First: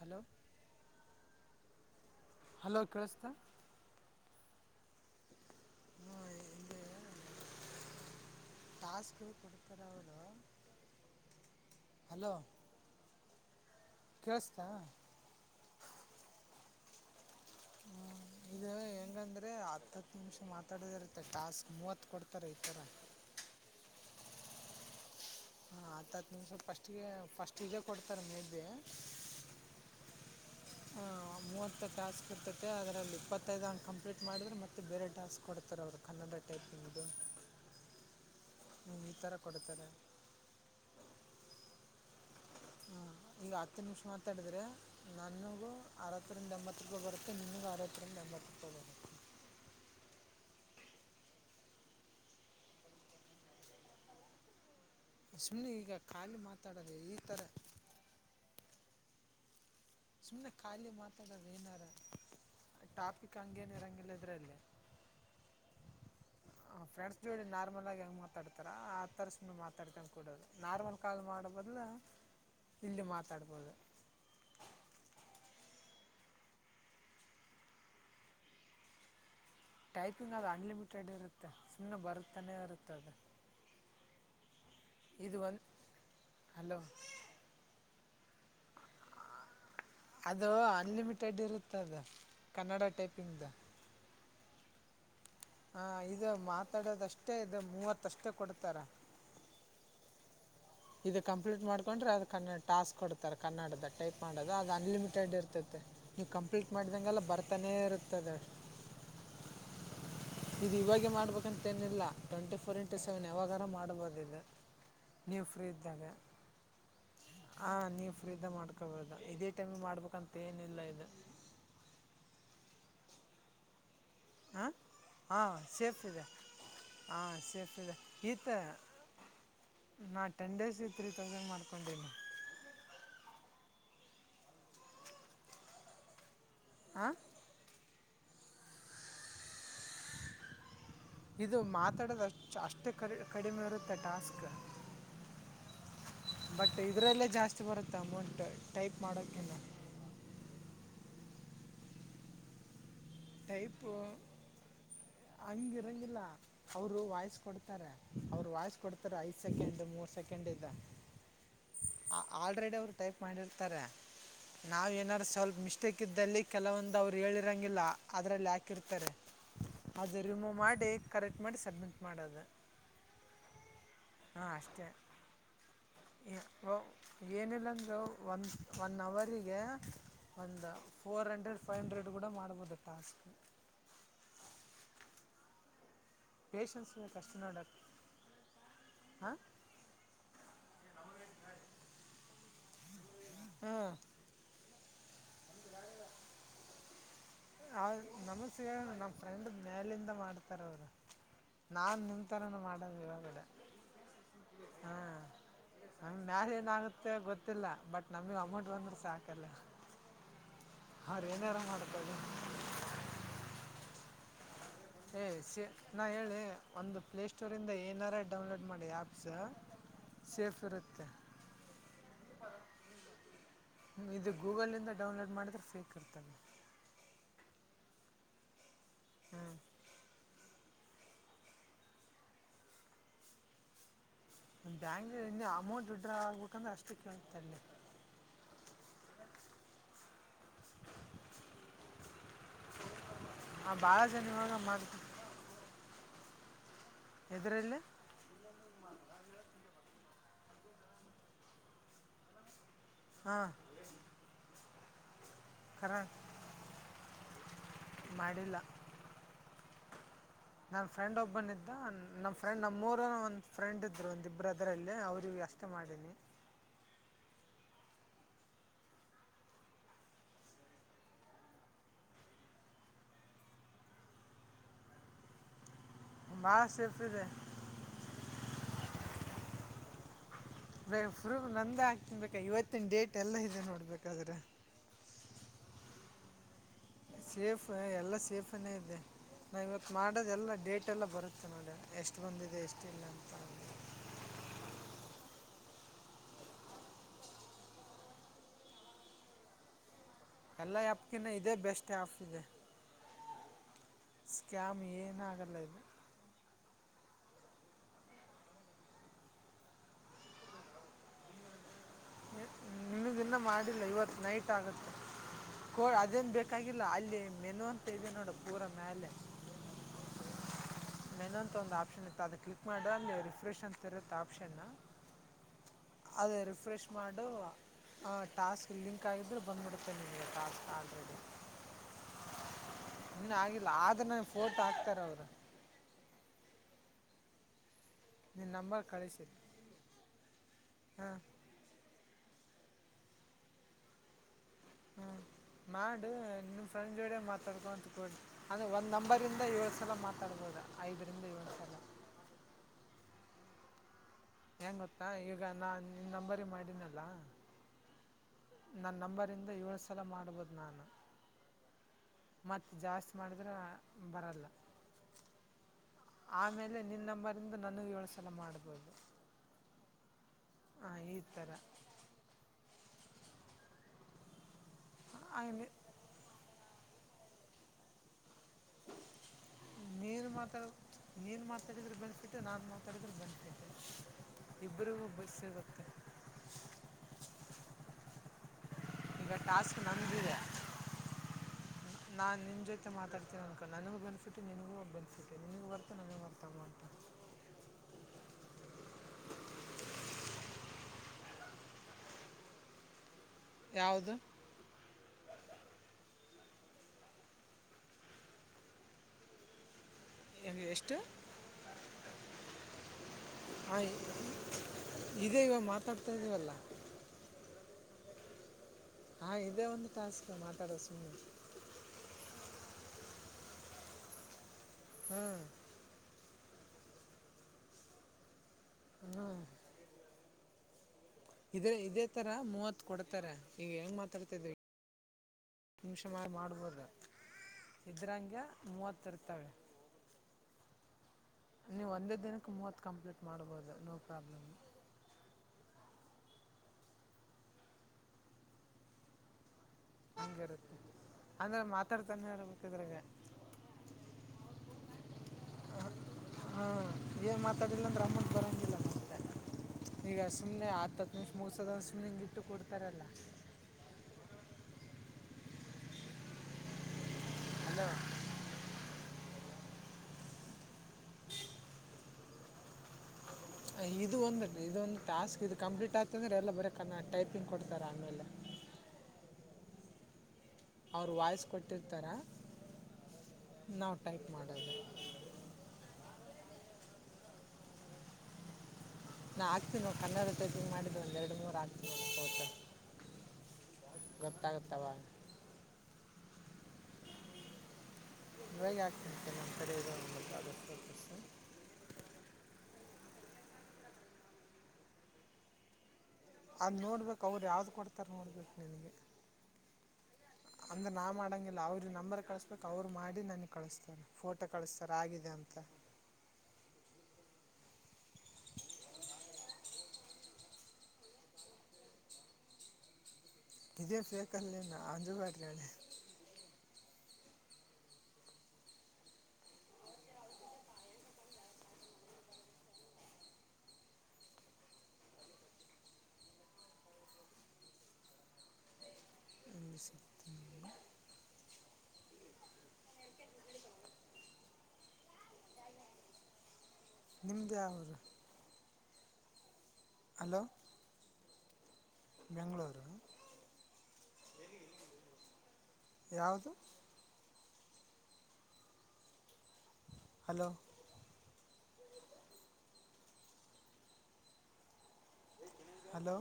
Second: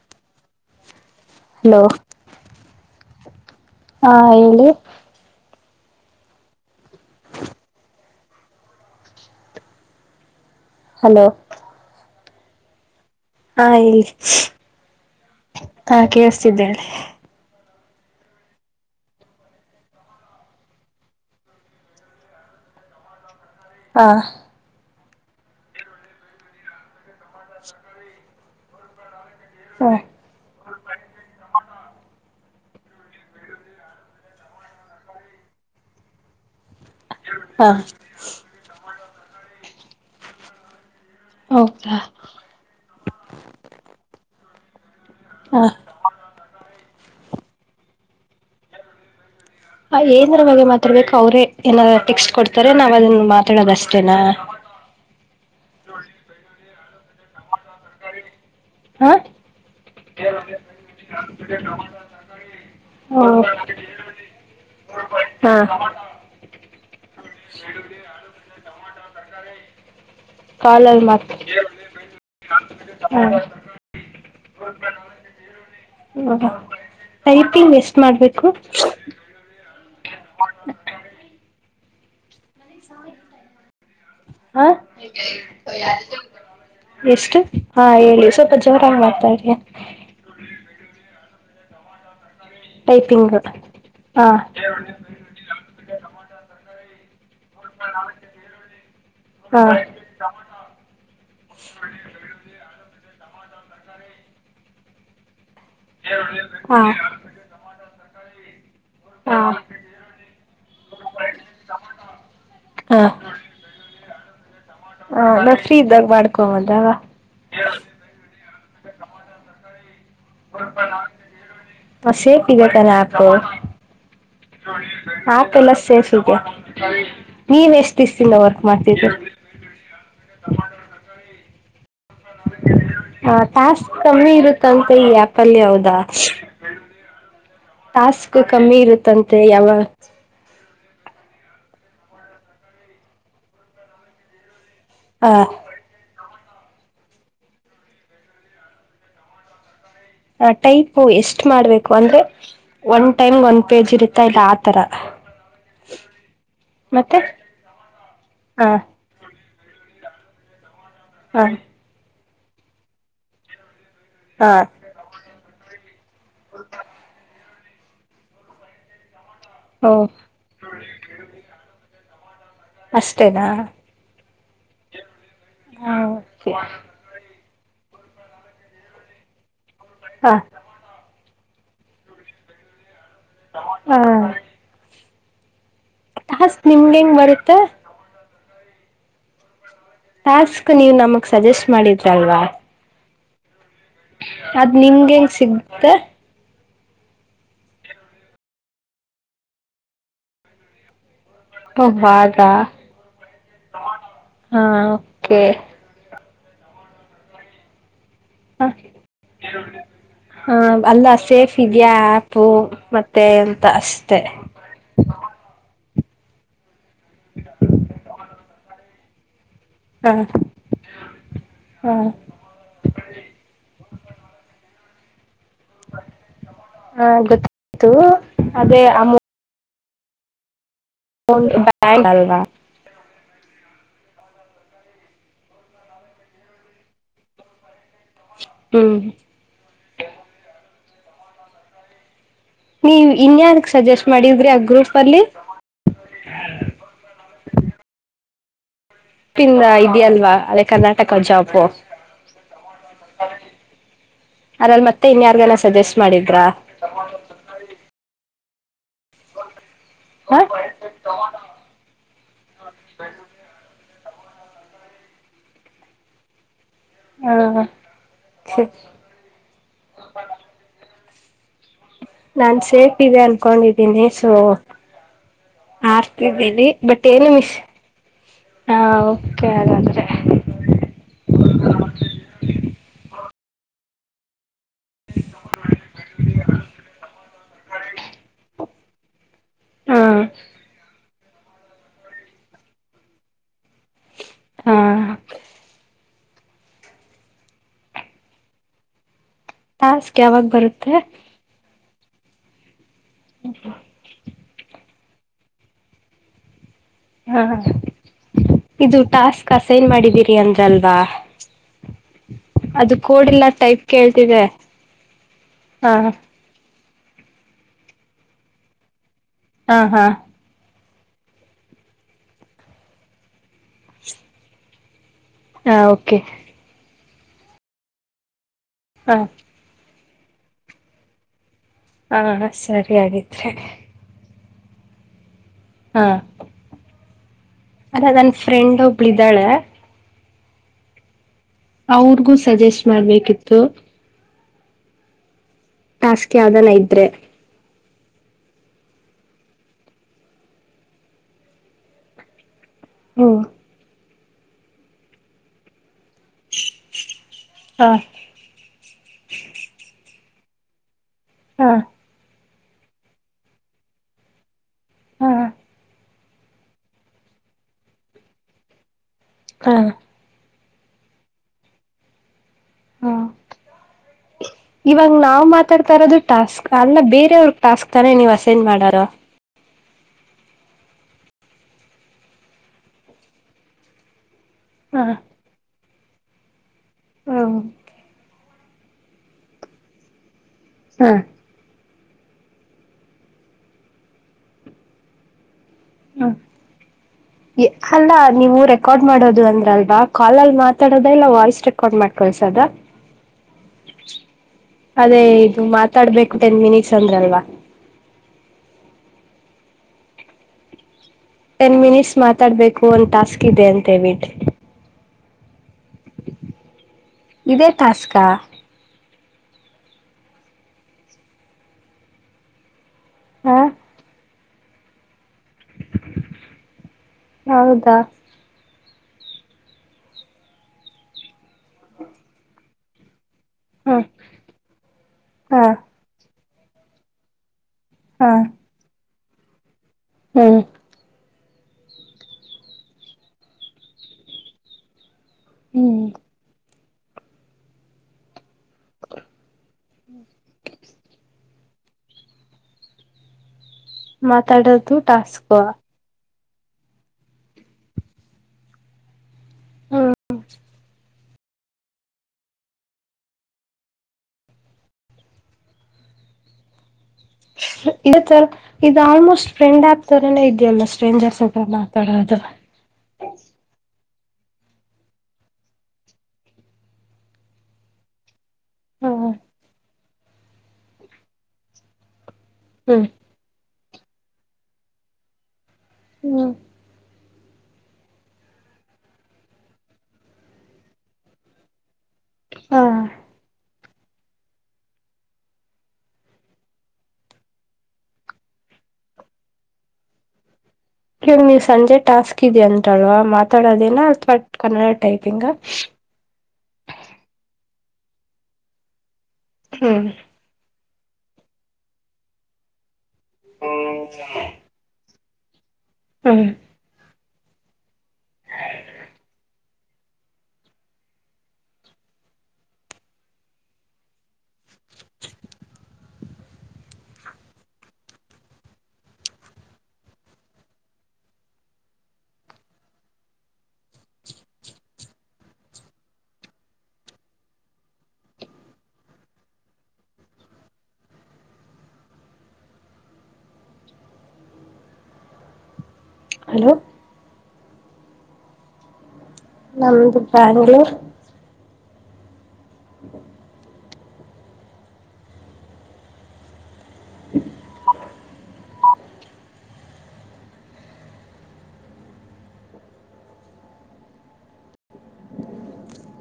Hello hello hello ಕೇಳಿಸತ [unintelligible] ಹಾ ಹೇಳಿ ಹ್ಮ ಇಲ್ಲಿ ಟಾಸ್ಕ್ ಕೊಡ್ತಾರೆ ಅವರು ಹಲೋ ಹಲೋ ಹಾ ಹೇಳಿ ಕೇಳಿಸ್ತಾ ಆ ಕೇಳಿಸ್ತಿದೆ ಹೇಳಿ ಹ್ಮ್ ಇ ಹೆಂಗಂದ್ರೆ ಹತ್ ಹತ್ತು ನಿಮಿಷ ಮಾತಾಡದ ಇರುತ್ತೆ ಟಾಸ್ಕ್ ಮೂವತ್ ಕೊಡ್ತಾರ ಈತರ ಹಾ ಹಾ ಹತ್ ಹತ್ ನಿಮ್ಷ ಫಸ್ಟ್ಿಗೆ ಫಸ್ಟ್ ಹಜ ಕೊಡ್ತಾರೆ ಮೇದ್ದೆ ಹಾ ಮೂವತ್ತು ಟಾಸ್ಕ್ ಇರ್ತತೆ ಅದರಲ್ಲಿ ಇಪ್ಪತ್ತೈದು ಹ ಕಂಪ್ಲೀಟ್ ಮಾಡಿದ್ರೆ ಮತ್ತೆ ಬೇರೆ ಟಾಸ್ಕ್ ಕೊಡ್ತಾರೆ ಅವರು ಕನ್ನಡ ಟೈಪಿಂಗು ಹಾ ಈ ಥರ ಕೊಡ್ತಾರೆ ಹೌದಾ ಹ್ಮ್, ಈಗ ಹತ್ತು ನಿಮಿಷ ಮಾತಾಡಿದರೆ ನನಗೂ ಹಾ ಅರತ್ತರಿಂದ ಎಂಬತ್ತು ರೂಪಾಯಿ ಬರುತ್ತೆ ನಿಮಗೂ ಆರವತ್ತು ಅ ನಂಬಟ್ಟ ತೋಗಬೇಕ ಏನ್ರ ಬಗ್ಗೆ ಮಾತಾಡ್ಬೇಕು ಅವ್ರೇ ಏನಾದ ಟೆಕ್ಸ್ಟ್ ಕೊಡ್ತಾರೆ ನಾವ ಅದನ್ ಮಾತಾಡೋದ ಅಷ್ಟೇನಾ ಸುಮ್ನೆ ಈಗ ಖಾಲಿ ಮಾತಾಡ ನಗೆ ಈ ಥರ ಹಾ ಸುಮ್ನೆ ಖಾಲಿ ಮಾತಾಡದು ಏನಾರ ಟಾಪಿಕ್ ಹಂಗೇನ ಇರಂಗಿಲ್ಲ ಇದ್ರಲ್ಲಿ ಹಾ ಫ್ರಂಡ್ಸ್ ಜೋಡಿ ನಾರ್ಮಲ್ ಆಗ ಹೆಂಗ ಮಾತಾಡ್ತಾರ ಆ ತರಿಸಸು ಮಾತಾಡ್ತ ಕೊಡೋದು ನಾರ್ಮಲ್ ಕಾಲಲ್ಲಿ ಕಾಲ್ ಮಾತ್ ಮಾಡೋ ಬದಲು ಇಲ್ಲಿ ಹಾ ಮಾತಾಡ್ಬೋದು ಹ ತಿ ಎಷ್ಟ ಮಾಡ್ಬೇಕು ಟೈಪಿಂಗ್ ಅದು ಅನ್ಲಿಮಿಟೆಡ್ ಇರುತ್ತೆ ಸುಮ್ಮನೆ ಬರುತ್ತೆ ಹ ಇದು ಒಂದು ಹಲೋ ಎಷ್ಟು ಹಾ ಹೇಳಿ ಸ್ವಲ್ಪ ಜೋರಾಗಿ ಮಾಡ್ತಾ ಇದ್ರಿ ಅದು ಅನ್ಲಿಮಿಟೆಡ್ ಇರುತ್ತದು ಕನ್ನಡ ಟೈಪಿಂಗ್ ಹಾ ಟೈಪಿಂಗ್ದ ಹಾ ಹ ಇದು ಮಾತಾಡೋದಷ್ಟೇ ಇ ಮೂವತ್ತಷ್ಟೇ ಕೊಡ್ತಾರ ಹ ಇದದು ಕಂಪ್ಲೀಟ್ ಮಾಡ್ಕೊಂಡ್ರೆ ಅದ ಟಾಸ್ಕ್ ಕೊಡ್ತ ಈಥರ ಕನ್ನಡದ ಟೈಪ್ ಮಾಡೋದು ಅದು ಅನ್ಲಿಮಿಟೆಡ್ ಇರ್ತದೆ ಮ ನೀವು ಕಂಪ್ಲೀಟ್ ಹಾ ಮಾಡಿದಂಗೆಲ್ಲ ಬರ್ತಾನೇ ಇರುತ್ತದೆ ಹಾ ಇದು ಇವಾಗೆ ಮಾಡ್ಬೇಕಂತ ಏನಿಲ್ಲ ಟ್ವೆಂಟಿ ಫೋರ್ ಇಂಟು ಸೆವೆನ್ ಯಾಗಾರ ಮಾಡಬಹದು ಅನ [inaudible] ಹ ನೀವ ನಾ ಫ್ರೀ ಇದ್ದಾಗ ಮಾಡ್ಕೊಂಬಂದಾಗ ಹ ನೀವ್ ಫ್ರೀ ಇದ್ದ ಮಾಡ್ಕ [unintelligible] ಬ ಇದೇ ಮಿ ಮಾಡ್ಬೇಕು ಹ ಸಗೆೆ ತಲ್ಲ ಹೌ ಹ ಹ ಸೇಫ್ ಇದೆ ಹ ನೀವ್ ಸೇಫ್ ಇದೆ ಎಷ್ಟ್ ದಿವಸದಿಂದ ಈತ ವರ್ಕ್ ಮಾಡ್ತಿದ್ರಿ ನಾ ಟೆನ್ ಡೇಸ್ ತೌಸ್ ಮಾಡ್ತ ಹ ಾಸ್ ಕಮ್ಮಿ ಇರುತ್ತಂತೆ ಈ ಆ್ಯಪಲ್ಲಿ ಯಾವದಾ ಹಾಂ ಾಸ್ಕ್ು ಕಮ್ಮಿ ಇರುತ್ತಂತೆ ಯಾವ ಇದು ಮಾತಾಡೋದುಷ್ಟ ಅಷ್ಟೇ ಕ ಕಡಿಮೆ ಇರುತ್ತೆ ಟಾಸ್ಕ್ ಹಾ ಬಟ್ ಇದ್ರಲ್ಲೇ ಜಾಸ್ತಿ ಬರುತ್ತೆ ಅಮೌಂಟ್ ಟೈಪ್ ಮಾಡೋಕಿನ್ನ ಹ ಟೈಪು ಎಷ್ಟ ಮಾಡ್ಬೇಕು ಅಂದ್ರೆ ಒನ್ ಟೈಮ್ ಒಂದ್ ಟೈಪ್ ಪೇಜ್ ಇರುತ್ತಾ ಇಲ್ಲ ಆತರ ಹಂಗಿರಂಗಿಲ್ಲ ಅವರು ಮತ್ತೆ ವಾಯ್ಸ್ ಕೊಡ್ತಾರೆ ಅವ್ರು ಹ ವಾಯ್ಸ್ ಕೊಡ್ತಾರೆ ಐದು ಸೆಕೆಂಡ್ ಮೂರ್ ಸೆಕೆಂಡ್ ಇದ್ದ ಹಾ ಆಲ್ರೆಡಿ ಅವ್ರು ಟೈಪ್ ಮಾಡಿರ್ತಾರ ಹಾ ನಾವ್ ಏನಾದಾರ ಸ್ವಲ್ಪ ಮಿಸ್ಟೇಕ್ ಇದ್ದಲ್ಲಿ ಕೆಲವೊಂದು ಅವ್ರು ಹೇಳಿ ಇಂಗಿಲ್ಲ ಅದರಲ್ಲಿ ಹಾಕಿರ್ತಾರೆ ಓ ಅದೇ ರಿಮೂವ್ ಮಾಡಿ ಕರೆಕ್ಟ್ ಮಾಡಿ ಸಡ್ಮಿಂಟ್ ಮಾಡೋದು ಅಷ್ಟೇನಾ ಹಾ ಅಷ್ಟೇ ಹಾ ಏ- ಕೆ ಒ- ಏನಿಲ್ಲ ಅಂದರೂ ಒನ್ ಒನ್ ಅವರಿಗೆ ಹ ಒಂದ ಫೋರ್ ಹಂಡ್ರೆ ಫೈವ ಹಂಡ್ರೆಡ್ ಕಡ ಮಾಡಬೋದು ಟಾಸ್ಕ್ ಹಾ ಹಸ್ತ್ ನಿಮ್ಗೆ ಹೆಂಗ್ ಬರುತ್ತೆ ಹಾ ಟಾಸ್ಕ್ ನೀವು ನಮಗ್ ಸಜೆಸ್ಟ್ ಮಾಡಿದ್ರಲ್ವಾ ಅದ್ ನಿಮ್ಗೆೇಂಗ ಸಿಗ್ತೆ ಹ ನಮಸ್ ನಮ್ ಫ್ರೆಂಡ ಮೇಲಿಂದ ಮಾಡ್ತಾರ ಅವರು ಓ ನಾನ್ ನಿಮ ಹಾಗ ತರನ ಮಾಡದು ಇವಾಗಡೆ ಹಾ ಓಕೆ ಹ್ಮ ಮ್ಯಾರ ಏನಾಗುತ್ತೆ ಗೊತ್ತಿಲ್ಲ ಬಟ್ ನಮಗೆಗ್ ಅಮೌಂಟ್ ಹ ಬಂದ್ಬಿಟ್ಟ ಸಾಕಲ್ಲ ಅವ್ರ ಏನ ಯಾರ ಮಾಡತ ಉಪ್ಪೂ ಮತ್ತೆ ಎಂತ ಅಷ್ಟೆ ಏ್ ಸಿ ನಾ ಹೇಳಿ ಒಂದು ಪ್ಲೇ ಸ್ಟೋರ್ ಇಂದ ಏನಾರ ಡೌನ್ಲೋಡ್ ಮಾಡಿ ಆಪ್ಸ್ ಹ ಸಫ ರತ ಹ ಇದು ಗೂಗಲ್ ಇಂದ ಡೌನ್ಲೋಡ್ ಮಾಡಿದ್ರೆ ಸಿಕುತ್ತ ತೂ ಅದೇ ಆ ಮು [unintelligible] ಆಲ್ವಾ ಬ್ಯಾಂಕ್ ಇನ್ನ ಅಮೌಂಟ್ ವಿಥ್ ಡ್ರಾ ಆಗ್ಬೇಕಂದ್ರೆ ಅಷ್ಟು ಕೇಳುತ್ತಲ್ಲಿ. ಹ್ಮ ನೀವ್ ಇನ್ಯಾರಿಗ್ ಹಾಂ ಭಾಳ ಸಜೆಸ್ಟ್ ಜನ ಮಾಡಿದ್ರಿ ಇವಾಗ ಆ ಮಾಡ್ ಗ್ರೂಪ್ ಅಲ್ಲಿ [unintelligible] ಎದ್ರಲ್ಲಿ ತಿ ಇದ್ಯಲ್ವಾ ಅದೇ ಕರ್ನಾಟಕ ಜಾಬು ಹಾ ಅದ್ರಲ್ ಮತ್ತೆ ಇನ್ಯಾ ನ ಸಜೆಸ್ಟ್ ಮಾಡಿದ್ರಾ? [unintelligible] ಮಾಡಿಲ್ಲ. ಹ ನನ್ ಫ್ರೆಂಡ್ ಒಬ್ಬನ ಇದ್ದ ನಮ್ ಫ್ರೆಂಡ್ ನಮ್ಮೂರನ್ ಒಂದು ಫ್ರೆಂಡ್ ಇದ್ ಅದ್ರ ಒಂದು ಇಬ್ಬ್ರ ಅದರಲ್ಲೇ ಅವ್ರ ಇವ್ ಅಷ್ಟೇ ಮಾಡಿನಿ. ಹಾ ಹಾ ನಾನ್ ಸೇಫ್ ಇದೆ ಅನ್ಕೊಂಡಿದ್ದೀನಿ ಸೊ ಭಾಳ ಹಾಕಿದೀನಿ ಸೇಫ್ ಬಟ್ ಇದೆ ಏನು ವಿಶ್ ಹಾ ಓಕೆ ಹಾಗಾ ಬ ಪ್ರೂಫ ನಂದ ಹಾಕ್ತಿನ್ ಬೇಕ ಇವತ್ತಿನ್ ಡೇಟ್ ಎಲ್ಲ ಇದೆ ನೋಡ್ಬೇಕಾದ್ರೆ ಸೇಫ್ ಎಲ್ಲಾ ಸೇಫನೇ ಇದೆ. ನಾ ಇವತ್ ಹಾ ಮಾಡೋದೆಲ್ಲ ಡೇಟ್ ಎಲ್ಲ ಬರು ತ್ತು ನೋಡ ಎಷ್ಟು ಬಂದಿದೆ ಎಷ್ಟಿಲ್ಲ ಅಂತ. ಹಾ ಟಾಸ್ ಕ್ ಯಾವಾಗ ಬರುತ್ತೆ? ಟೆ ಆಫ್ ಇದೆ. ಹ್ಮ್ ಹ್ಮ್ ಸ್ಕ್ಯಾಮ್ ಏನಾಗಲ್ಲ ಇದ್. ಹಾ ಇದು ಟಾಸ್ಕ್ ಅಸೈನ್ ಮಾಡಿದ್ದೀರಿ ಅಂದ್ರಲ್ವಾ? ಅದು ನಿಮ್ ಕೋಡ್ ದಿನ್ನ ಎಲ್ಲ ಮಾಡಿಲ್ಲ ಟೈಪ್ ಇವತ್ತು ಕೇಳ್ತಿದೆ ನೈಟ್ ಆಗುತ್ತೆ ಕೋ ಹಾ ಅದೇನ್ ಬೇಕಾಗಿ ಲ್ಲ ಅಲ್ಲಿ ಮೆನು ಅಂತ ಇದೆ ನೋಡು ಪೂರ ಮ್ಯಾಲೆ ಹಾ ಹಾ ಮೇನು ಅಂತ ಒಂದು ಆಪ್ಷನ್ ಇತ್ತ ಅದ ಕ್ಲಿಕ್ ಮಾಡ್ರ ನೀವು ರಿಫ್ರೆಶ್ ಅಂತ ಇರುತ್ತೆ ಆಪ್ಷನ್ ಹಾ ಓಕೆ. ಮಾಡವ್ವ ಹ ಟಾಸ್ ಹಾ ಇಲ್ಲಿಕ್ಗಿದ್ರ ಬ್ಬಿತು ಚನ್ನ ನೀ ಪಾಸ್ ಆಲ್ರೆಡಿ ಹಾ ಸರಿಯಗಿದ್ರೆ ವ್ ಟ್ ಹಾಕ್ತಾರ ಅವರು ಹಾ ಅದ ನನ್ ನಿನ್ನ ಫ್ರೆಂಡ್ ಒಬ್ಳ ಇದ್ದಾಳೆ ಹಾ ಅವ್ರಿಗೂ ಸಜೆಸ್ಟ್ ಮಾಡ್ಬೇಕಿತ್ತು ಹ್ಮ ಮಾಡು ಟಾಸ್ಕ್ ನಿಮ್ಮ್ ಯಾವ್ದನ ಫ್ರೆಂಡ್ ಇದ್ರೆ ಜೋಡೆ ಮಾತಾಡ್ಕಂತ ಅ ಒಂದ್ ನಂಬರಿಂದ ಏಳು ಸಲ ಮಾತಾಡ್ಬೋದ ಐದರಿಂದ ಏಳು ಸಲ ಹಓ ಹೆಂಗ ಗೊತ್ತಾ ಈಗ ನಾ ನಿನ್ ನಂಬರಿ ಮಾಡಿನಲ್ಲ ಹಾ ನನ್ ನಂಬರಿಂದ ಏಳ ಸಲ ಮಾಡ ಮಾಡಬದ ನು ಹಾ ಮತ್ತ ಜಾಸ್ತಿ ಮಾಡಿದ್ರ ಬರಲ್ಲ ಹಾ ಆಮೇಲೆ ನಿನ್ನಂಬರಿಂದ ನನಗ ಇಏಳು ಸಲ ಮಾಡ್ಬೋುದು ಹಾ ಹಾ ಈ ತರ ಹಾ ಇವಾಗ ನಾವು ಆಮೇಲೆ ಮಾತಾಡ್ತಾ ಇರೋದು ಟಾಸ್ಕ್ ಅಲ್ಲ ಬೇರೆಯವ್ರಗ್ ಟಾಸ್ಕ್ ತಾನೇ ನೀವು ಅಸೆಂಡ್ ಮಾಡೋದು ನೀನ್ ಮಾತಾಡ ನೀನ್ ಮಾತಾಡಿದ್ರೆ ಬೆನ್ಫಿಟ್ ನಾನನ್ ಮಾತಾಡಿದ್ರೆ ಬೆನ್ಫಿಟ ಇಬ್ಬರಿಗ ಒಬ್ಬಸ್ ಸಿಗತ್ತೆ ಹಾ ಈಗ ಟಾಸ್ಕ್ ನಮ್ದಿದೆ ಹಾ ನಾನ್ ನಿಂಜೊತೆ ಮಾತಾಡ್ತೀವಿ ಅನ್ಕ ನನಗೂ ಬೆನಿಟ್ ನಿನಗೂ ಬೆನಿಫಿಟ್ ಇದೆ ನೋಡ್ ಹ ಅಲ್ಲ ನೀವು ರೆಕಾರ್ಡ್ ಮಾಡೋದು ಅಂದ್ರಲ್ವಾ ಕಾಲಲ್ಲಿ ಮಾತಾಡದ ಇಲ್ಲ ವಾಯ್ಸ್ ರೆಕಾರ್ಡ್ ಮಾಡ್ಕೊಳ್ಸದ ಯಾವುದು ಅದೇ ನೀ ಮಾತಾಡ್ಬೇಕು ಟೆನ್ ಮಿನಿಟ್ಸ್ ಅಂದ್ರಲ್ವಾ ಎದು ಎಷ್ಟು ಟೆನ್ ಮಿನಿಟ್ಸ್ ಮಾತಾಡ್ಬೇಕು ಒಂದ ಟಾಸ್ಕ್ ಇದೆ ಅಂತ ಹಾಂ ಹೇಳಬಿಟಿ ಇದೇ ಇವಾಗ ಮಾತಾಡ್ತಾ ಇದೀವಲ್ಲ ಇದೇ ಟಾಸ್ಕಾ ಹಾ ಇದೇ ಒಂದು ಟಾಸ್ಕ್ ಮಾತಾಡೋ ಸುಮ್ಮನೆ ಹಾ ಹ್ಮ್ ಹೌದಾ ಹ್ಮ [unintelligible] ಇದೇ ಇದೇ ತರ ಮೂವತ್ ಕೊಡ್ತಾರೆ ಈಗ ಹೆಂಗ್ ಹಾ ಮಾತಾಡ್ತಾ ಇದ್ವಿ ಹಾ ನಿಮಿಷ ಮಾಡ್ ಮಾಡು ದ [inaudible] ಇದ್ರಂಗ್ಯ ಮೂವತ್ ಹ್ಮ ನೀವು ಒಂದೇ ದಿನಕ್ಕೆ ಮೂವತ್ತು ಕಂಪ್ಲೀಟ್ ಮಾಡ್ಬೋದು ನೋ ಪ್ರಾಬ್ಲಮ್ ಹ್ಮ್ [inaudible] ಹಂಗಿರುತ್ತೆ [inaudible] ಅಂದ್ರೆ ಮಾತಾಡ್ತಾನೆ ಇರ್ಬೇಕಿದ್ರಾಗ ಮಾತಾಡೋದು ಟಾಸ್ಕ್ ಹ್ಮ ಏನ್ ಮಾತಾಡಿಲ್ಲ ಅಂದ್ರೆ ಅಮೌಂಟ್ ಬರಂಗಿಲ್ಲ ಹ್ಮ್ ಈಗ ಸುಮ್ನೆ ಆತ ಮ ಮುಗಸದೊಂದು ಸ್ನಿಂಗ್ ಇಟ್ಟು ಕೊಡ್ತಾರಲ್ಲ ಅಲ್ಲ ಇದ ಸರ್ [unintelligible] ಇದು ಆಲ್ಮೋಸ್ಟ್ ಫ್ರೆಂಡ್ ಆಪ್ ತರನೇ ಇದೆಯಲ್ಲ ಸ್ಟ್ರೇಂಜರ್ಸ್ ಅತ್ರ ಮಾತಾಡೋದು ಇದು ಒಂದು ಇದೊಂದು ಟಾಸ್ಕ್ ಇದು ಕಂಪ್ಲೀಟ್ ಆಗ್ತ ಅಂದ್ರೆ ಎಲ್ಲ ಬರಕ್ ಟೈಪಿಂಗ್ ಕೊಡ್ತಾರೆ ಆಮೇಲೆ ಹಾ ಅವ್ರ ವಾಯ್ಸ್ ಕೊಟ್ಟಿರ್ತಾರ ಹ್ಮ ನಾವ್ ಟೈಪ್ ಮಾಡದು ಹ್ಮ್ ನಾ ಆಗ್ತೀನಿ ನ ಕನ್ನಡ ಟೈಪಿಂಗ್ ಮಾಡಿದ್ ಒಂದೆರಡು ಮೂರು ಆಗ್ತೀನಿ ಹಾ ಗೊತ್ತಾಗುತ್ ಅವಾಗ ಹೇಗ್ ಆಗ್ತಂತೆ ನಮ್ಮ ಕಡೆ ಅ [inaudible] [unintelligible] ಇವಾಗ ನೀವ್ ಸಂಜೆ ಟಾಸ್ಕ್ ಇದ ಅಂತಲ್ವ ಮಾತಾಡೋದೇನಾ ಅಥವಾ ಕನ್ನಡ ಟೈಪಿಂಗ ಅದು ನೋಡ್ಬೇಕು ಅವ್ರು ಯಾವ್ದು ಕೊಡ್ತಾರೆ ನೋಡ್ಬೇಕು ನಿಮ್ಗೆ ಹು ಅಂದ್ರ ನಾ ಮಾಡಂಗಿಲ್ಲ ಅವ್ರ ನಂಬರ್ ಕಳಸ್ಬೇಕ್ ಅವ್ರು ಮಾಡ್ ನನಿಗ್ ಕಳಿಸ್ತಾರೆ ಫೋಟೋ ಕಳಿಸ್ತಾರೆ ಆಗಿ ಜಂತ ಹ್ಮ ನಿಜೆ ಸೇಕಲ್ಲ ಅಜುಬತಣ [unintelligible] ಉ ಸ [inaudible] ಹಲೋ ನಿಮ್ದ್ ಯಊರು ನಮ್ದು ಬ್ಯಾಂಗ್ಳೂರ್ ಬೆಂಗ್ಳೂರ್ ಹ [inaudible] ಯವುದು ಹಲೋ ಹಲೋ